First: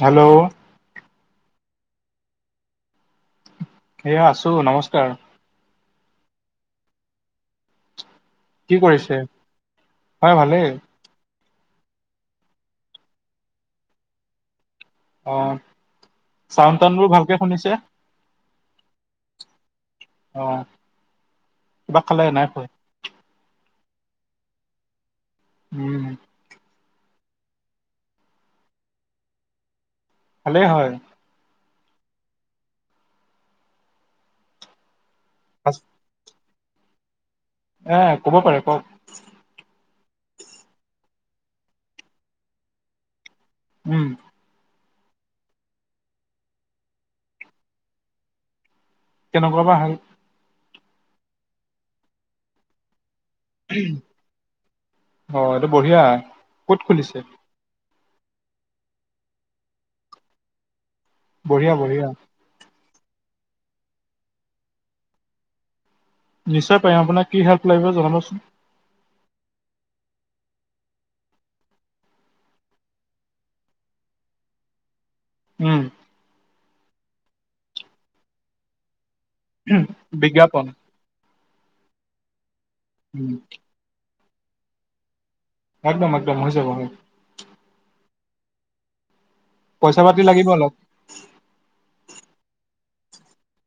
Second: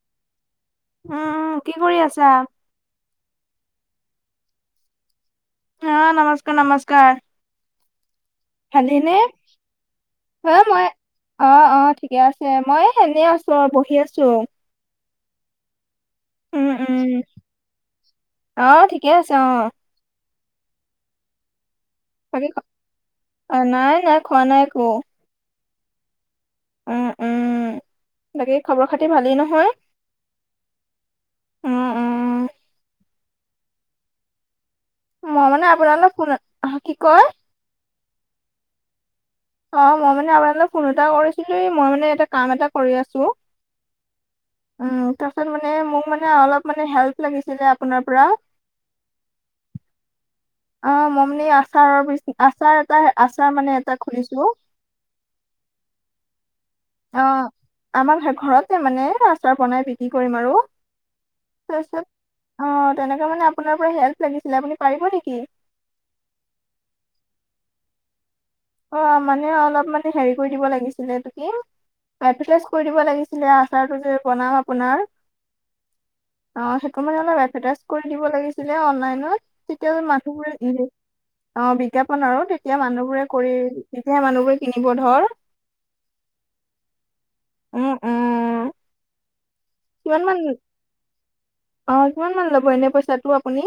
Hello. উম, কি কৰি আছা? এয়া আছোঁ, নমস্কাৰ। অ' নমস্কাৰ নমস্কাৰ। কি কৰিছে ভালেইনে? হয় এ, ভালেই মই অ', অ' ঠিকে আছে। মই এনেই আছোঁ আৰু বহি আছোঁ। অ' উম চাউণ্ড উম, তাউণ্ডবোৰ ভালকে শুনিছে? অ' ঠিকে আছে অ' অ', কিবা খালে? বাকী নাই খ- খোৱা। অ' নাই নাই, খোৱা নাই একো। উম। উম উম। বাকী খবৰ খাতি ভালেই নহয়? ভালে, হয়। উম উম, মই মানে ফাৰ্ষ্ট- আপোনালোক ফোন, অ', কি কয়? এ, ক'ব পাৰে, কওক। অ' মই মানে আপোনালৈ ফোন এটা কৰিছিলোঁ, মই মানে এটা কাম এটা কৰি আছোঁ। উম। উম, তাৰপিছত মানে, মোক মানে, অলপ মানে হেল্প লাগিছিলে আপোনাৰ পৰা। কেনেকুৱাবা হেল্প? অ' মই মানে আচাৰৰ বিজ, আচাৰ এটা, আচাৰ মানে এটা খুলিছোঁ। অ' এইটো বঢ়িয়া। ক'ত খুলিছে অ', আমাৰ হে, ঘৰতে মানে ৰাস্তাত বনাই বিক্ৰী কৰিম আৰু। বঢ়িয়া তাৰপিছত, বঢ়িয়া অ' তেনেকে মানে আপোনাৰ পৰা হেল্প লাগিছিলে, আপুনি পাৰিব নেকি? নিশ্চয় পাৰিম। আপোনাক কি হেল্প লাগিব জনাবচোন। অ' মানে অলপ মানে হেৰি কৰি দিব লাগিছিলে, এইটো কি এডভাৰটাইজ কৰি দিব লাগিছিলে, আচাৰটো যে বনাম আপোনাৰ। উম। অ' সেইটো মানে অলপ এডভাৰটাইজ কৰি দিব লাগিছিলে অনলনত, তেতিয়া মানুহবোৰে বিজ্ঞাপন ইমে অ' বিজ্ঞাপন আৰু, তেতিয়া মানুহবোৰে উম কৰি, তেতিয়াহে মানুহবোৰে কিনিব ধৰ। একদম একদম, হৈ যাব। উম, উম। পইচা কিমান পাতি মান লাগিব অলপ। অ' কিমানমান ল'ব এনে পইচাটো আপুনি?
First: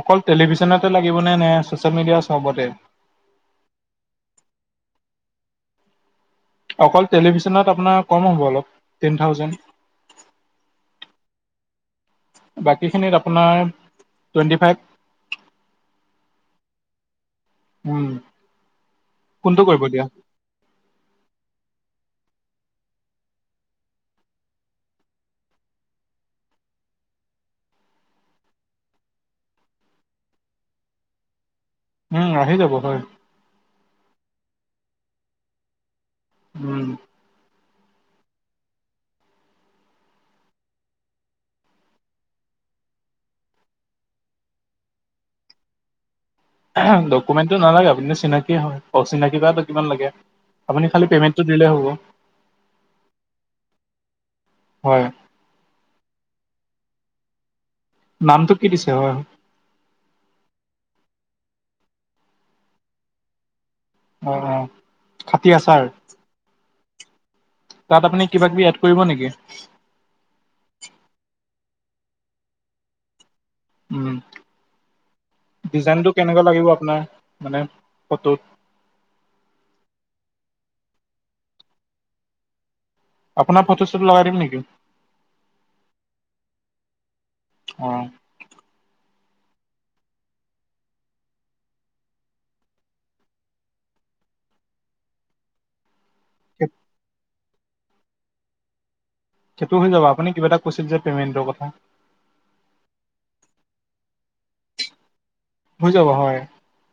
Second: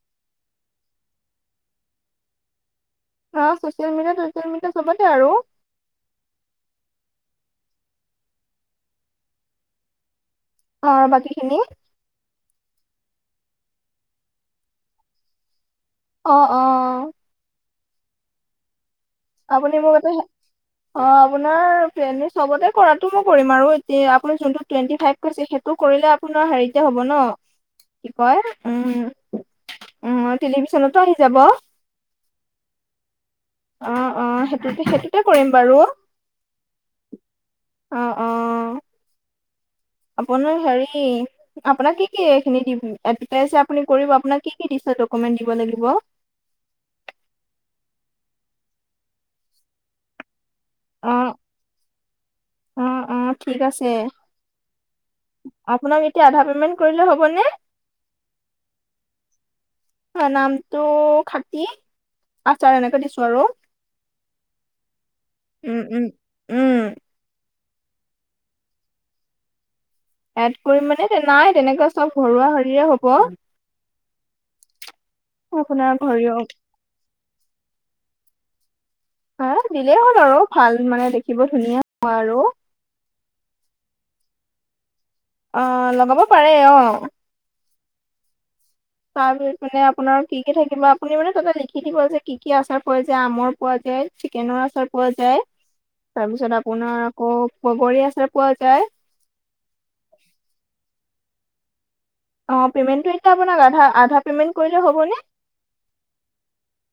অকল টেলিভিছনতে লাগিবনে, নে ছচিয়েল মিডিয়া চবতে? অ' ছচিয়েল মিডিয়া, টছেল মিডিয়া চবতে আৰু। অকল টেলিভিছনত আপোনাৰ কম হ'ব অলপ, টেন থাউজেণ্ড। অ', বাকীখিনি? বাকীখিনিত আপোনাৰ টুৱেণ্টি ফাইভ। অ', অ'। উম। ফোনটো আপুনি কৰিব মোক দিয়া এটা হে অ' আপোনাৰ প্লেনে, চবতে কৰাটো কৰিম আৰু। তে, আপোনাৰ যোনটো টুৱেণ্টি ফাইভ কৈছে, সেইটো কৰিলে আপোনাৰ হেৰিতে হ'ব ন' কি কয়, উম, উম, টেলিভিছনতো আহি যাব। উম, আহি যাব, হয়। অ', অ' সেইটোতে, সেইটোতে কৰিম বাৰু। উম। অহ, অহ। আপোনাৰ হেৰি আপোনাক কি কি এইখিনি দিম? এডভাৰটাইজ যে আপুনি কৰিব, আপোনাক কি কি দিছে ডকুমেন্ট দিব লাগিব? আ' হম। ডকুমেন্টটো নালাগে, আপুনিটো চিনাকিয়ে হয়। অচিনাকি বাটো কিমান লাগে। আপুনি খালী অ পেমেণ্টটো দিলে হ'ব, অ অ ঠিক আছে হয়। আপোনাক এতিয়া আধা পেমেণ্ট কৰিলে হ'বনে? নামটো কি দিছে? হয়। অ', নামটো 'খাতি আচাৰ' এনেকে দিছোঁ আৰু। হয় হয় উম উম, উম। তাত আপুনি কিবা কিবি এড কৰিব নেকি? এড কৰিম মানে নাই তেনেকুৱা চব ঘৰুৱা হৰিৰে হ'ব। উম আপোনাৰ ডিজাইনতটো সৰিয়হ কেনেকুৱা লাগিব আপোনাৰ মানে ফটোত হ দিলেই হ'ল আৰু ভাল মানে দেখিব ধুনীয়া হোৱা আৰু আপোনাৰ ফটো চুটো লগাই দিম নেকি? অ লগাব পাৰে অ। অ তাৰপিছত মানে আপোনাৰ কি কি থাকিব আপুনি মানে তাতে লিখি দিব যে কি কি আচাৰ পোৱা যায়, আমৰ পোৱা যায়। চিকেনৰ আচাৰ পোৱা যায়। তাৰ পিছত আপোনাৰ আকৌ বগৰী আচাৰ পোৱা যায়। সেইটো হৈ যাব আপুনি কিবা এটা কৈছিল যে পেমেণ্টৰ কথা। অ পেমেণ্টটো এতিয়া আপোনাক আধাৰ পেমেণ্ট কৰিলে হ'বনে? হৈ যাব হয়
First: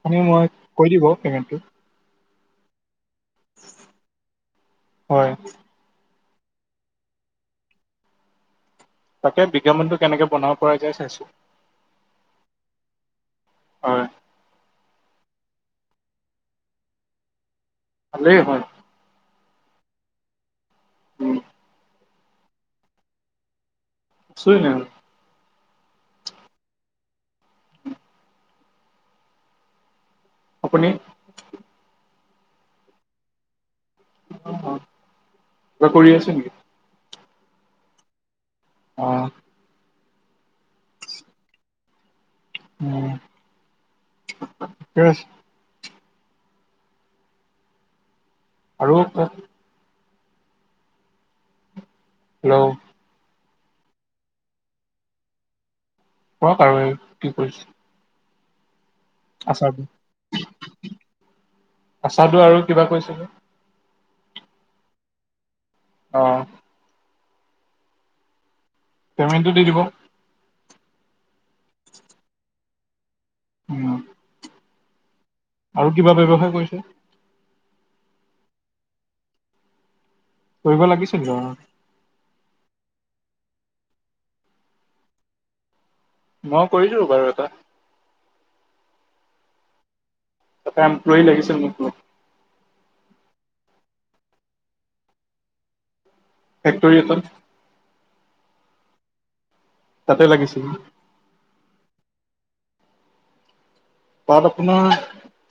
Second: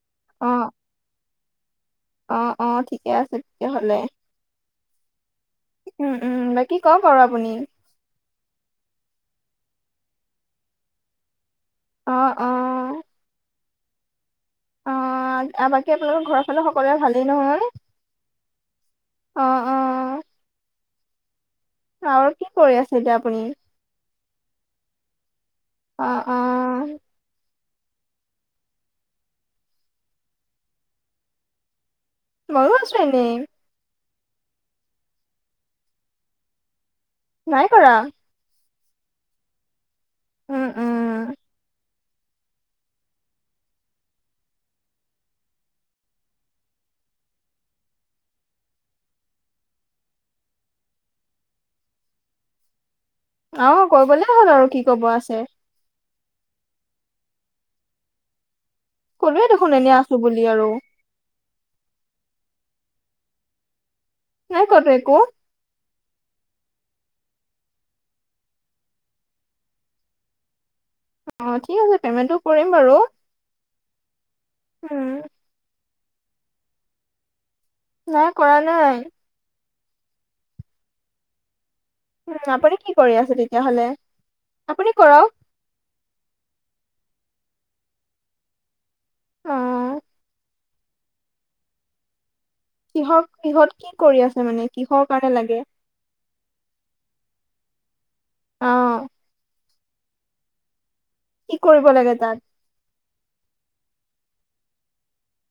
আপুনি মই অ', কৈ দিব পে'মেণ্টটো। অ অ ঠিকে আছে তেতিয়া হ'লে। হয় উম উম বাকী কক বাৰু আপুনি। তাকে বিজ্ঞাপনটো কেনেকে বনাব পৰা যায় চাইছো। অ অ হয়। অ বাকী আপোনালোকৰ ঘৰৰ ফালে সকলোৱে ভালেই নহয়। ভালেই হয়। অ অ। উম আৰু কি কৰি আছে এতিয়া আপুনি? [inaudible] অ অ। আপুনি? মইয়ো আছো এনেই। অ কিবা কৰি আছা নেকি? নাই কৰা। অঁ। উম উম। উম, ঠিকে আছে। আৰু ক'ক। হেল্ল' অ, কৈ গ'লে হ'ল আৰু কি ক'ব আছে। কৰক আৰু এই কি কৰিছে? কলোয়ে দেখো, আচাৰটো এনে আছো বুলি আৰু। আচাদু আৰু কিবা কৈছিলে? নাই কোৱাটো একো। অ, পেমেণ্টটো দি দিব। অ, ঠিক আছে পেমেন্টটো কৰিম বাৰু। উম, উম, আৰু কিবা ব্যৱসায় কৰিছে। নাই কৰা নাই। কৰিব লাগিছিল বাৰু। উম, আপুনি কি কৰি আছে, তেতিয়াহলে আপুনি কৰক। মই কৰিছো বাৰু এটা। অ তাতে এমপ্লই লাগিছিল মোক। কিহৰ, কিহত কি কৰি আছে মানে কিহৰ কাৰণে লাগে? ফেক্টৰী এ অ, তাতে লাগিছিল। কি কৰিব লাগে তাত? তাত আপোনাৰ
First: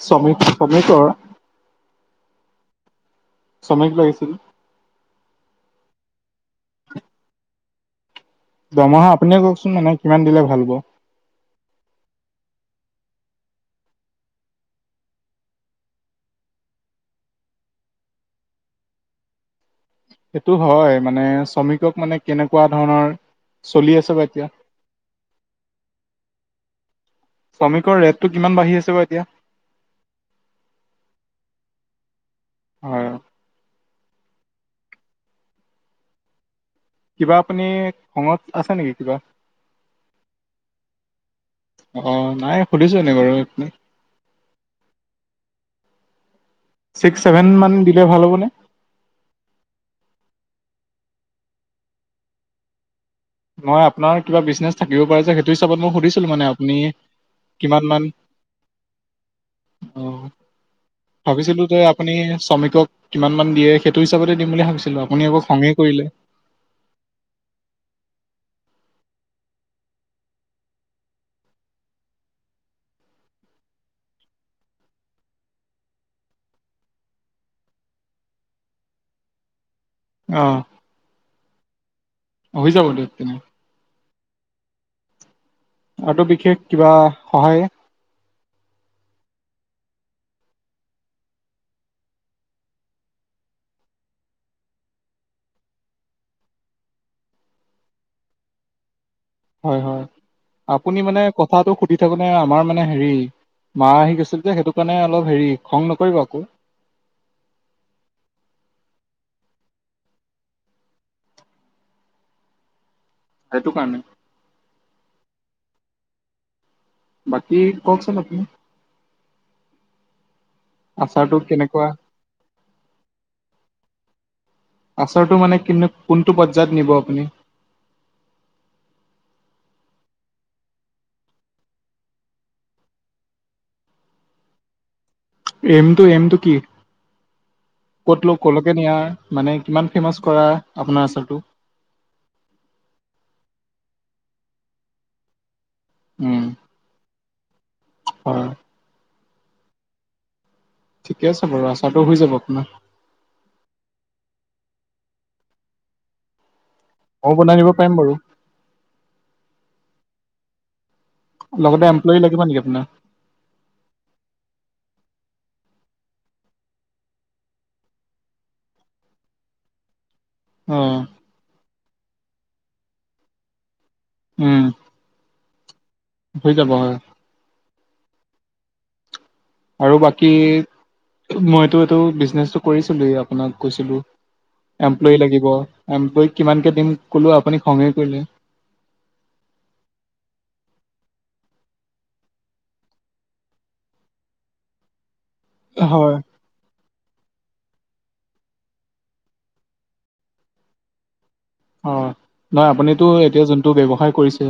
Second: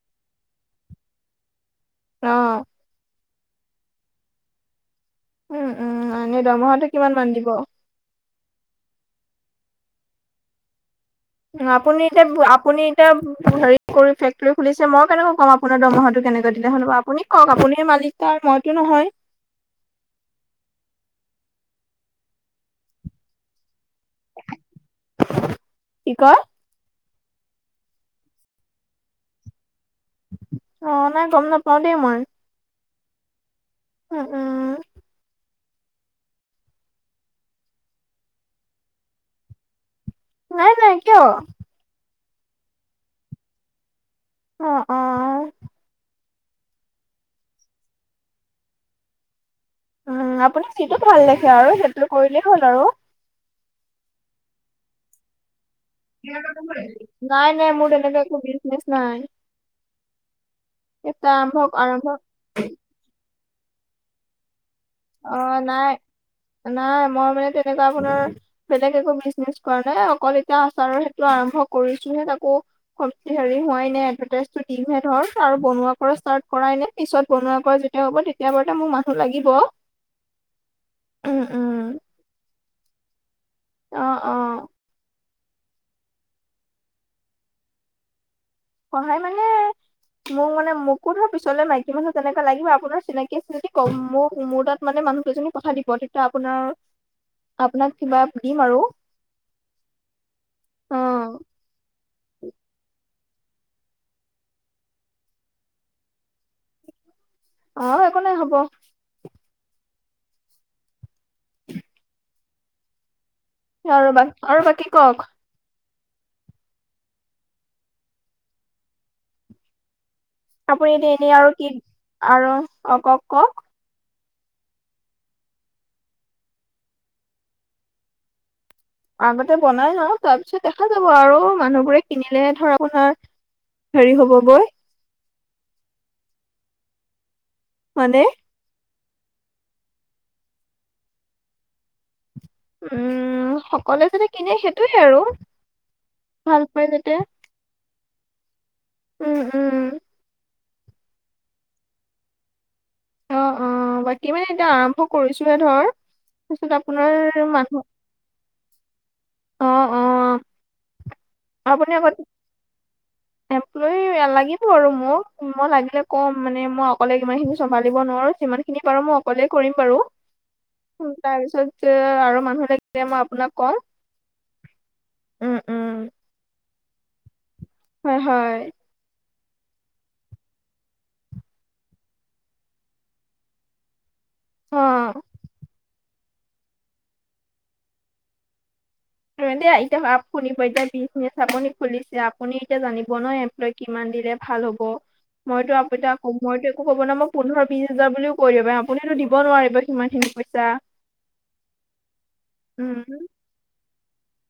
শ্ৰমিক, শ্ৰমিকৰ অ, ছমিক, লাগিছিল। উম, উম, এনে দৰমহাটো কিমান মান দিব? দৰমহা আপুনিয়ে কওকচোন মানে কিমান দিলে ভাল হ'ব। আপুনি এতিয়া, আপুনি এতিয়া। হেৰি কৰি ফেক্টৰী খুলিছে, মই কেনেক কম আপোনাৰ দৰমহাটো কেনেকে দিলে হ'ব, আপুনি ক'ওক আপুনি মালিক। তাৰ মইতো নহয়। সেইটো হয়, মানে শ্ৰমিকক মানে কেনেকুৱা ধৰণৰ চলি আছে বা এতিয়া। কি, কয়। শ্ৰমিকৰ ৰেটটো কিমান বাঢ়ি আছে বাৰু এতিয়া‌? অ, নাই গম নাপাও দেই মই। হয়। উম, উম, কিবা আপুনি, খঙত আছে নেকি কিবা? নাই, নাই, কিয়? অ, নাই সুধিছো এনেই বাৰু এ অ, অ, ছিক্স, ছেভেন মান দিলে ভাল হ'বনে? উ, আপুনি যিটো ভাল দেখে আৰু সেইটো কৰিলেই হ'ল আৰু। মই আপোনাৰ কিবা বিজনেছ থাকিব পাৰে যে, সেইটো হিচাপত মই সুধিছিলো মান আপুনি, নাই নাই কিমান‌ মোৰ মান‌ তেনেকে একো বিজনেচ নাই। অ, এটা আৰম্ভ ভাবিছিলো যে আৰম্ভ আপুনি, শ্ৰমিকক কিমানমান দিয়ে সেইটো হিচাপতে দিম বুলি ভাবিছিলোঁ। আপুনি, আকৌ অ', খঙেই নাই কৰিলে। নাই মই মানে তেনেকুৱা আপোনাৰ। বেলেগ একো বিচ নেচ কৰা নাই। অকল এতিয়া আচাৰৰ সেইটো আৰম্ভ কৰিছোহে তাকো, হেৰি হোৱাই নে এডভাৰটাইজটো দিমহে ধৰ আৰু বনোৱা পৰা ষ্টাৰ্ট কৰাই নে, পিছত বনোৱা কৰা যেতিয়া হ'ব তেতিয়া বাৰতে মোক মানুহ লাগিব। অ, উম, উম, হৈ যাব দিয়ক তেনে, অ, অ আৰু বিশেষ কিবা সহায়ে, সহায় মানে। মোক মানে মোকো ধৰ, পিছলে মাইকী মানুহ তেনেকা লাগিব। আপোনাৰ চিনাকি আছে যদি ক মোক মোৰ তাত, মানে মানুহ দুজনী কথা দিব তেতিয়া আপোনাৰ, আপোনাক কিবা দিম আৰু হয়, হয়, অ আপুনি মানে কথাটো। দি থাকোনে আমাৰ মানে হেৰি মা, আহি গৈছিল যে, সেইটো কাৰণে অলপ হেৰি খং, নকৰিব আকৌ। অ, একো নাই হ'ব। [inaudible] সেইটো কাৰণে আৰু বাকী আৰু বাকী কওক। বাকী ককচোন আপনি। আপুনি। এতিয়া, এনেই আচাৰটো আৰু কি কেনেকুৱা আৰু অ কওক কওক। আছৰটো মানে কি? কোনটো পৰ্যায়ত নিব আপুনি। আগতে বনাই ন তাৰপিছত দেখা যাব আৰু মানুহবোৰে কিনিলে ধৰ আপোনাৰ। হেৰি হ'ব গৈ। এমটো, এমটো কি? মানে ক'ত ল ক'লৈকে নিয়াৰ মানে, কিমান ফেমাছ কৰা, আপোনাৰ আচাৰটো। উম, সকলোৱে যাতে কিনে সেইটোয়ে আৰু, উম ভাল পাই যেতিয়া। হয়। উম, উম। ঠিকে আছে বাৰু আচাৰটো, হৈ যাব আপোনাৰ। অ অ', বাকী মানে এতিয়া আৰম্ভ কৰিছোহে ধৰ। তাৰপিছত আপোনাৰ ময়ো বনাই দিব মানুহ। পাৰিম বাৰু অ', অ' লগতে আপুনি এমপ্লয়ী আগত লাগিব নেকি আপোনাৰ এম। লৈ লাগিব আৰু মোক, মই লাগিলে ক'ম মানে মই অকলে কিমান খিনি চম্ভালিব নোৱাৰো যিমান। যি পাৰো মই অকলেই কৰিম বাৰু। অ'। তাৰ পিছত তে আৰু মানুহ লাগিলে মই আপোনাক কম। উম, উম, উম। হৈ যাব হয়। হয়, হয়। আৰু বাকী মইতো এইটো বিজনেচটো, কৰিছিলোঁ এ'আপোনাক কৈছিলো। অ', এমপ্লয় লাগিব এমপ্লয়ক কিমানকে দিম কলো আপুনি খঙে কৰিলে। এতিয়া শুনিব, এতিয়া বিজনেচ আপুনি খুলিছে আপুনি এতিয়া জানিব ন এমপ্লয়ীক কিমান দিলে ভাল হ'ব মইতো আপুতা হয় ক মইতো একো ক'ব ন মই পোন্ধৰ, বিশ, হাজাৰ বুলিও কৈ দিব পাৰিম আপুনিতো দিব নোৱাৰিব সিমান খিনি পইচা। অ', নহয় আপুনিতো উম, এতিয়া যোনটো ব্যৱসায় কৰিছে।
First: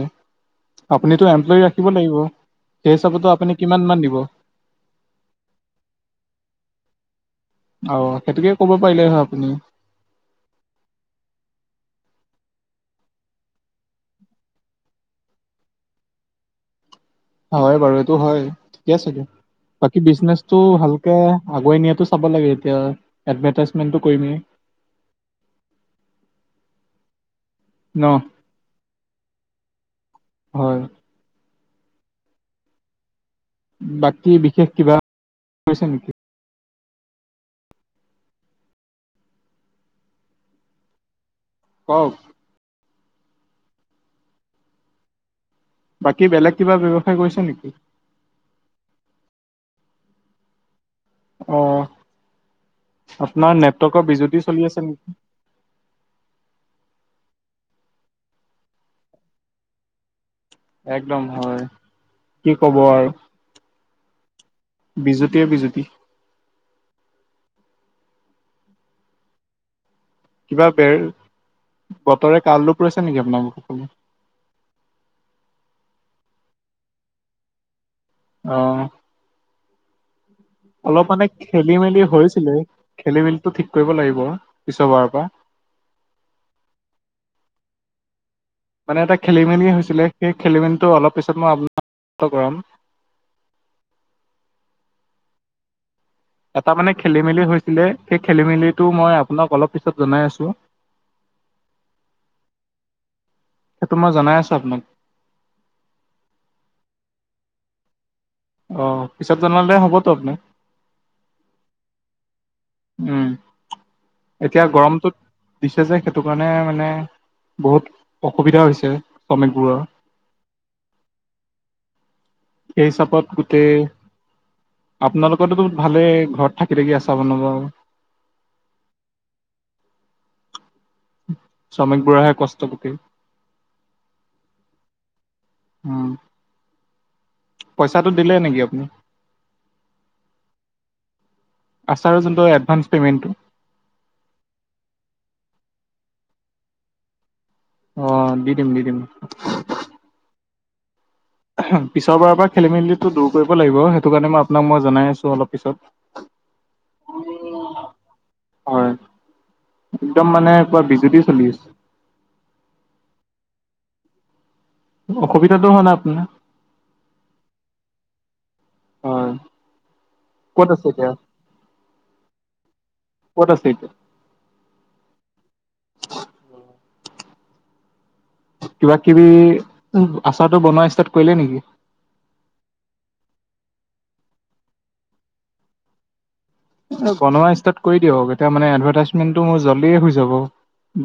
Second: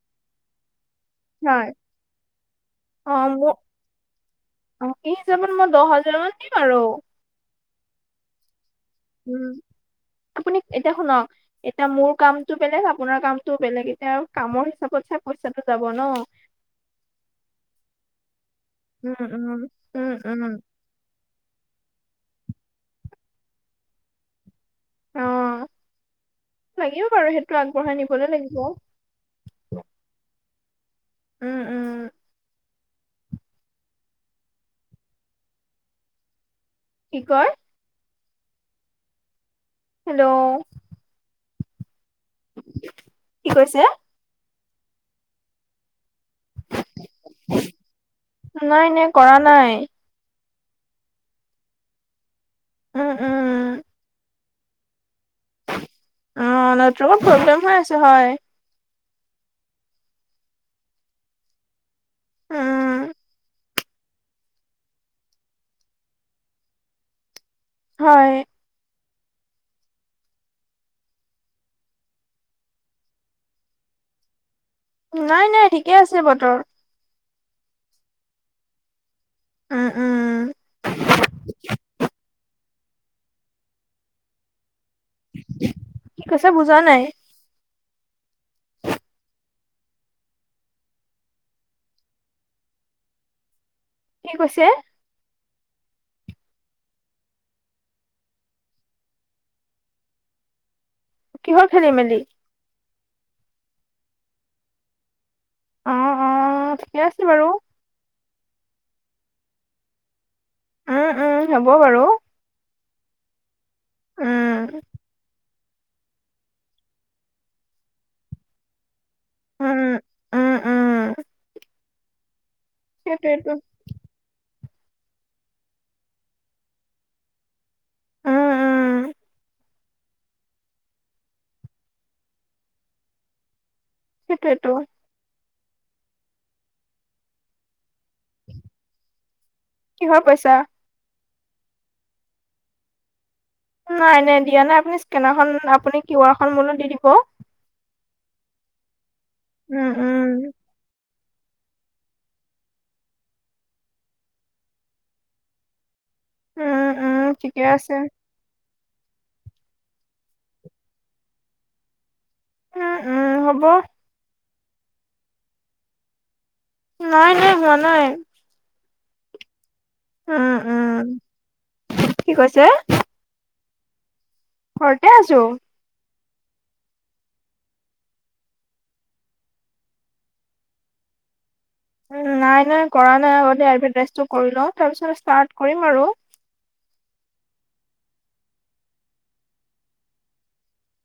আপুনিতো এমপ্লয় হয়। ৰাখিব লাগিব। সেই অ', হিচাপতো মোৰ আপুনি কিমান মান দিব। অ', সেই হিচাপত মই দহ হাজাৰ, মান দিম আৰু। অ' সেইটোকে ক'ব পাৰিলে হয় উম। আপুনি। আপুনি এতিয়া শুনক। এতিয়া মোৰ কামটো বেলেগ, আপোনাৰ কামটো বেলেগ, এতিয়া কামৰ হিচাপত চাই পইচাটো যাব ন'? [inaudible] হয় বাৰু এইটো হয়। ঠিকে আছে উম, দিয়া। উম। বাকী উম, উম, বিজনেচটো ভাল কে আগুৱাই নিয়াটো চাব লাগে এতিয়া, এডভেটাইজমেন্টটো কৰিমেই। অ' লাগিব বাৰু সেইটো আগবঢ়াই ন নিবলৈ লাগিব। হয়। উম, উম। বাকী বিশেষ কিবা [unintelligible] নেকি? কি কয়? হেল্ল'। কওক। কি কৈছে? বাকী বেলেগ কিবা ব্যৱসায় কৰিছে নেকি? নাই নাই, কৰা নাই। অ' উম আপোনাৰ উম নেটৱৰ্কৰ বিজুতি চলি আছে নেকি? অ' নেটৱৰ্কত প্ৰব্লেম হৈ আছে হয়। একদম হয়, কি ক'ব আৰু। উম বিজুতিয়ে, বিজুতি। হয়। কিবা বেৰ, বতৰে কালৰোপ লৈছে নেকি আপোনালোক ফালে? নাই নাই, ঠিকে আছে বতৰ। অ'। উম, উম। অলপ মানে খেলি মেলি হৈছিলে, খেলি মেলিতো ঠিক কৰিব লাগিব পিছৰবাৰৰ পৰা। কি কৈছে বুজা নাই। মানে এটা খেলি মেলি হৈছিলে, সেই খেলি মেলিটো অলপ পিছত মই আপোনক [unintelligible] কৰাম। কি কৈছে? এটা মানে খেলি মেলি হৈছিলে, সেই খেলি মেলিটো মই আপোনাক অলপ পিছত জনাই আছোঁ। কিহৰ খেলি মেলি? সেইটো মই জনাই আছোঁ আপোনাক। অ অ' ঠিকে আছে বাৰু। অ' পিছত জনালে হ'বতো আপোনাৰ? উম, উম, হ'ব বাৰু। উম। এতিয়া উম গৰমটোত দিছে যে সেইটো কাৰণে মানে বহুত অসুবিধা হৈছে শ্ৰমিকবোৰৰ। উম, উম। সেই হিচাপত সেইটোৱেটো। গোটেই আপোনালোকৰতো ভালেই, ঘৰত থাকি থাকি আচাৰ বনাব। উম উম শ্ৰমিকবোৰৰ হে কষ্ট [unintelligible] সেইটোৱেইটো। উম। পইচাটো দিলে নেকি আপুনি? কিহৰ পইচা? আচাৰৰ যোনটো এডভান্স পেমেণ্টটো। নাই, এনেই দিয়া নাই, আপুনি স্কেনাৰখন, আপুনি কিউআৰখন মোলে দি দিব। অ' দি দিম, দি দিম। উম, উম। পিছৰ বাৰৰ পৰা খেলি-মেলিটো দূৰ কৰিব লাগিব, সেইটোকাৰণে মই আপোনাক মই জনাই আছোঁ অলপ পিছত। উম, উম। ঠিকে আছে। হয়, একদম মানে পুৰা বিজুুলি চলি আছে। উম, উম হ'ব। অসুবিধাটো হোৱা নাই আপোনাৰ? নাই, নাই হোৱা নাই। হয় উম, ক'ত আছে উম, এতিয়া? কি কৈছে? ক'ত আছে এতিয়া? ঘৰতে আছোঁ। কিবা-কিবি, আচাৰটো বনোৱা ষ্টাৰ্ট কৰিলেই নেকি? উম। নাই, নাই কৰা নাই। আগতে এডভাৰটাইজটো কৰি লওঁ, তাৰ পিছত ষ্টাৰ্ট কৰিম আৰু। বনোৱা ষ্টাৰ্ট কৰি দিয়ক, এতিয়া মানে এডভাৰটাইজমেণ্টটো মোৰ জল্ডিয়ে হৈ যাব।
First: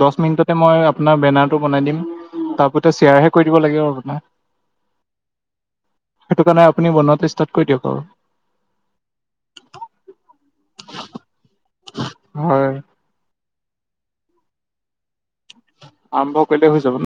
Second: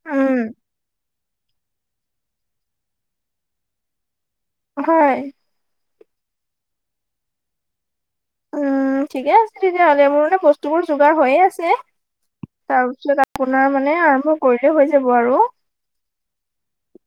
দচ উম, মিনিটতে মই আপোনাৰ বেনাৰটো বনাই দিম। তাৰ ওপৰিতো শ্বেয়াৰহে কৰি দিব লাগিব আপোনাৰ। হয়। সেইটো কাৰণে আপুনি বনোৱাতো ষ্টাৰ্ট কৰি দিয়ক আও উম, ঠিকে আছে তেতিয়া হ'লে, মোৰ মানে বস্তুবোৰ যোগাৰ হৈয়ে আছে। হয় তাৰ পিছত আপোনাৰ মানে আৰম্ভ কৰিলে হৈ যাব আৰু আৰম্ভ কৰিলে হৈ যাব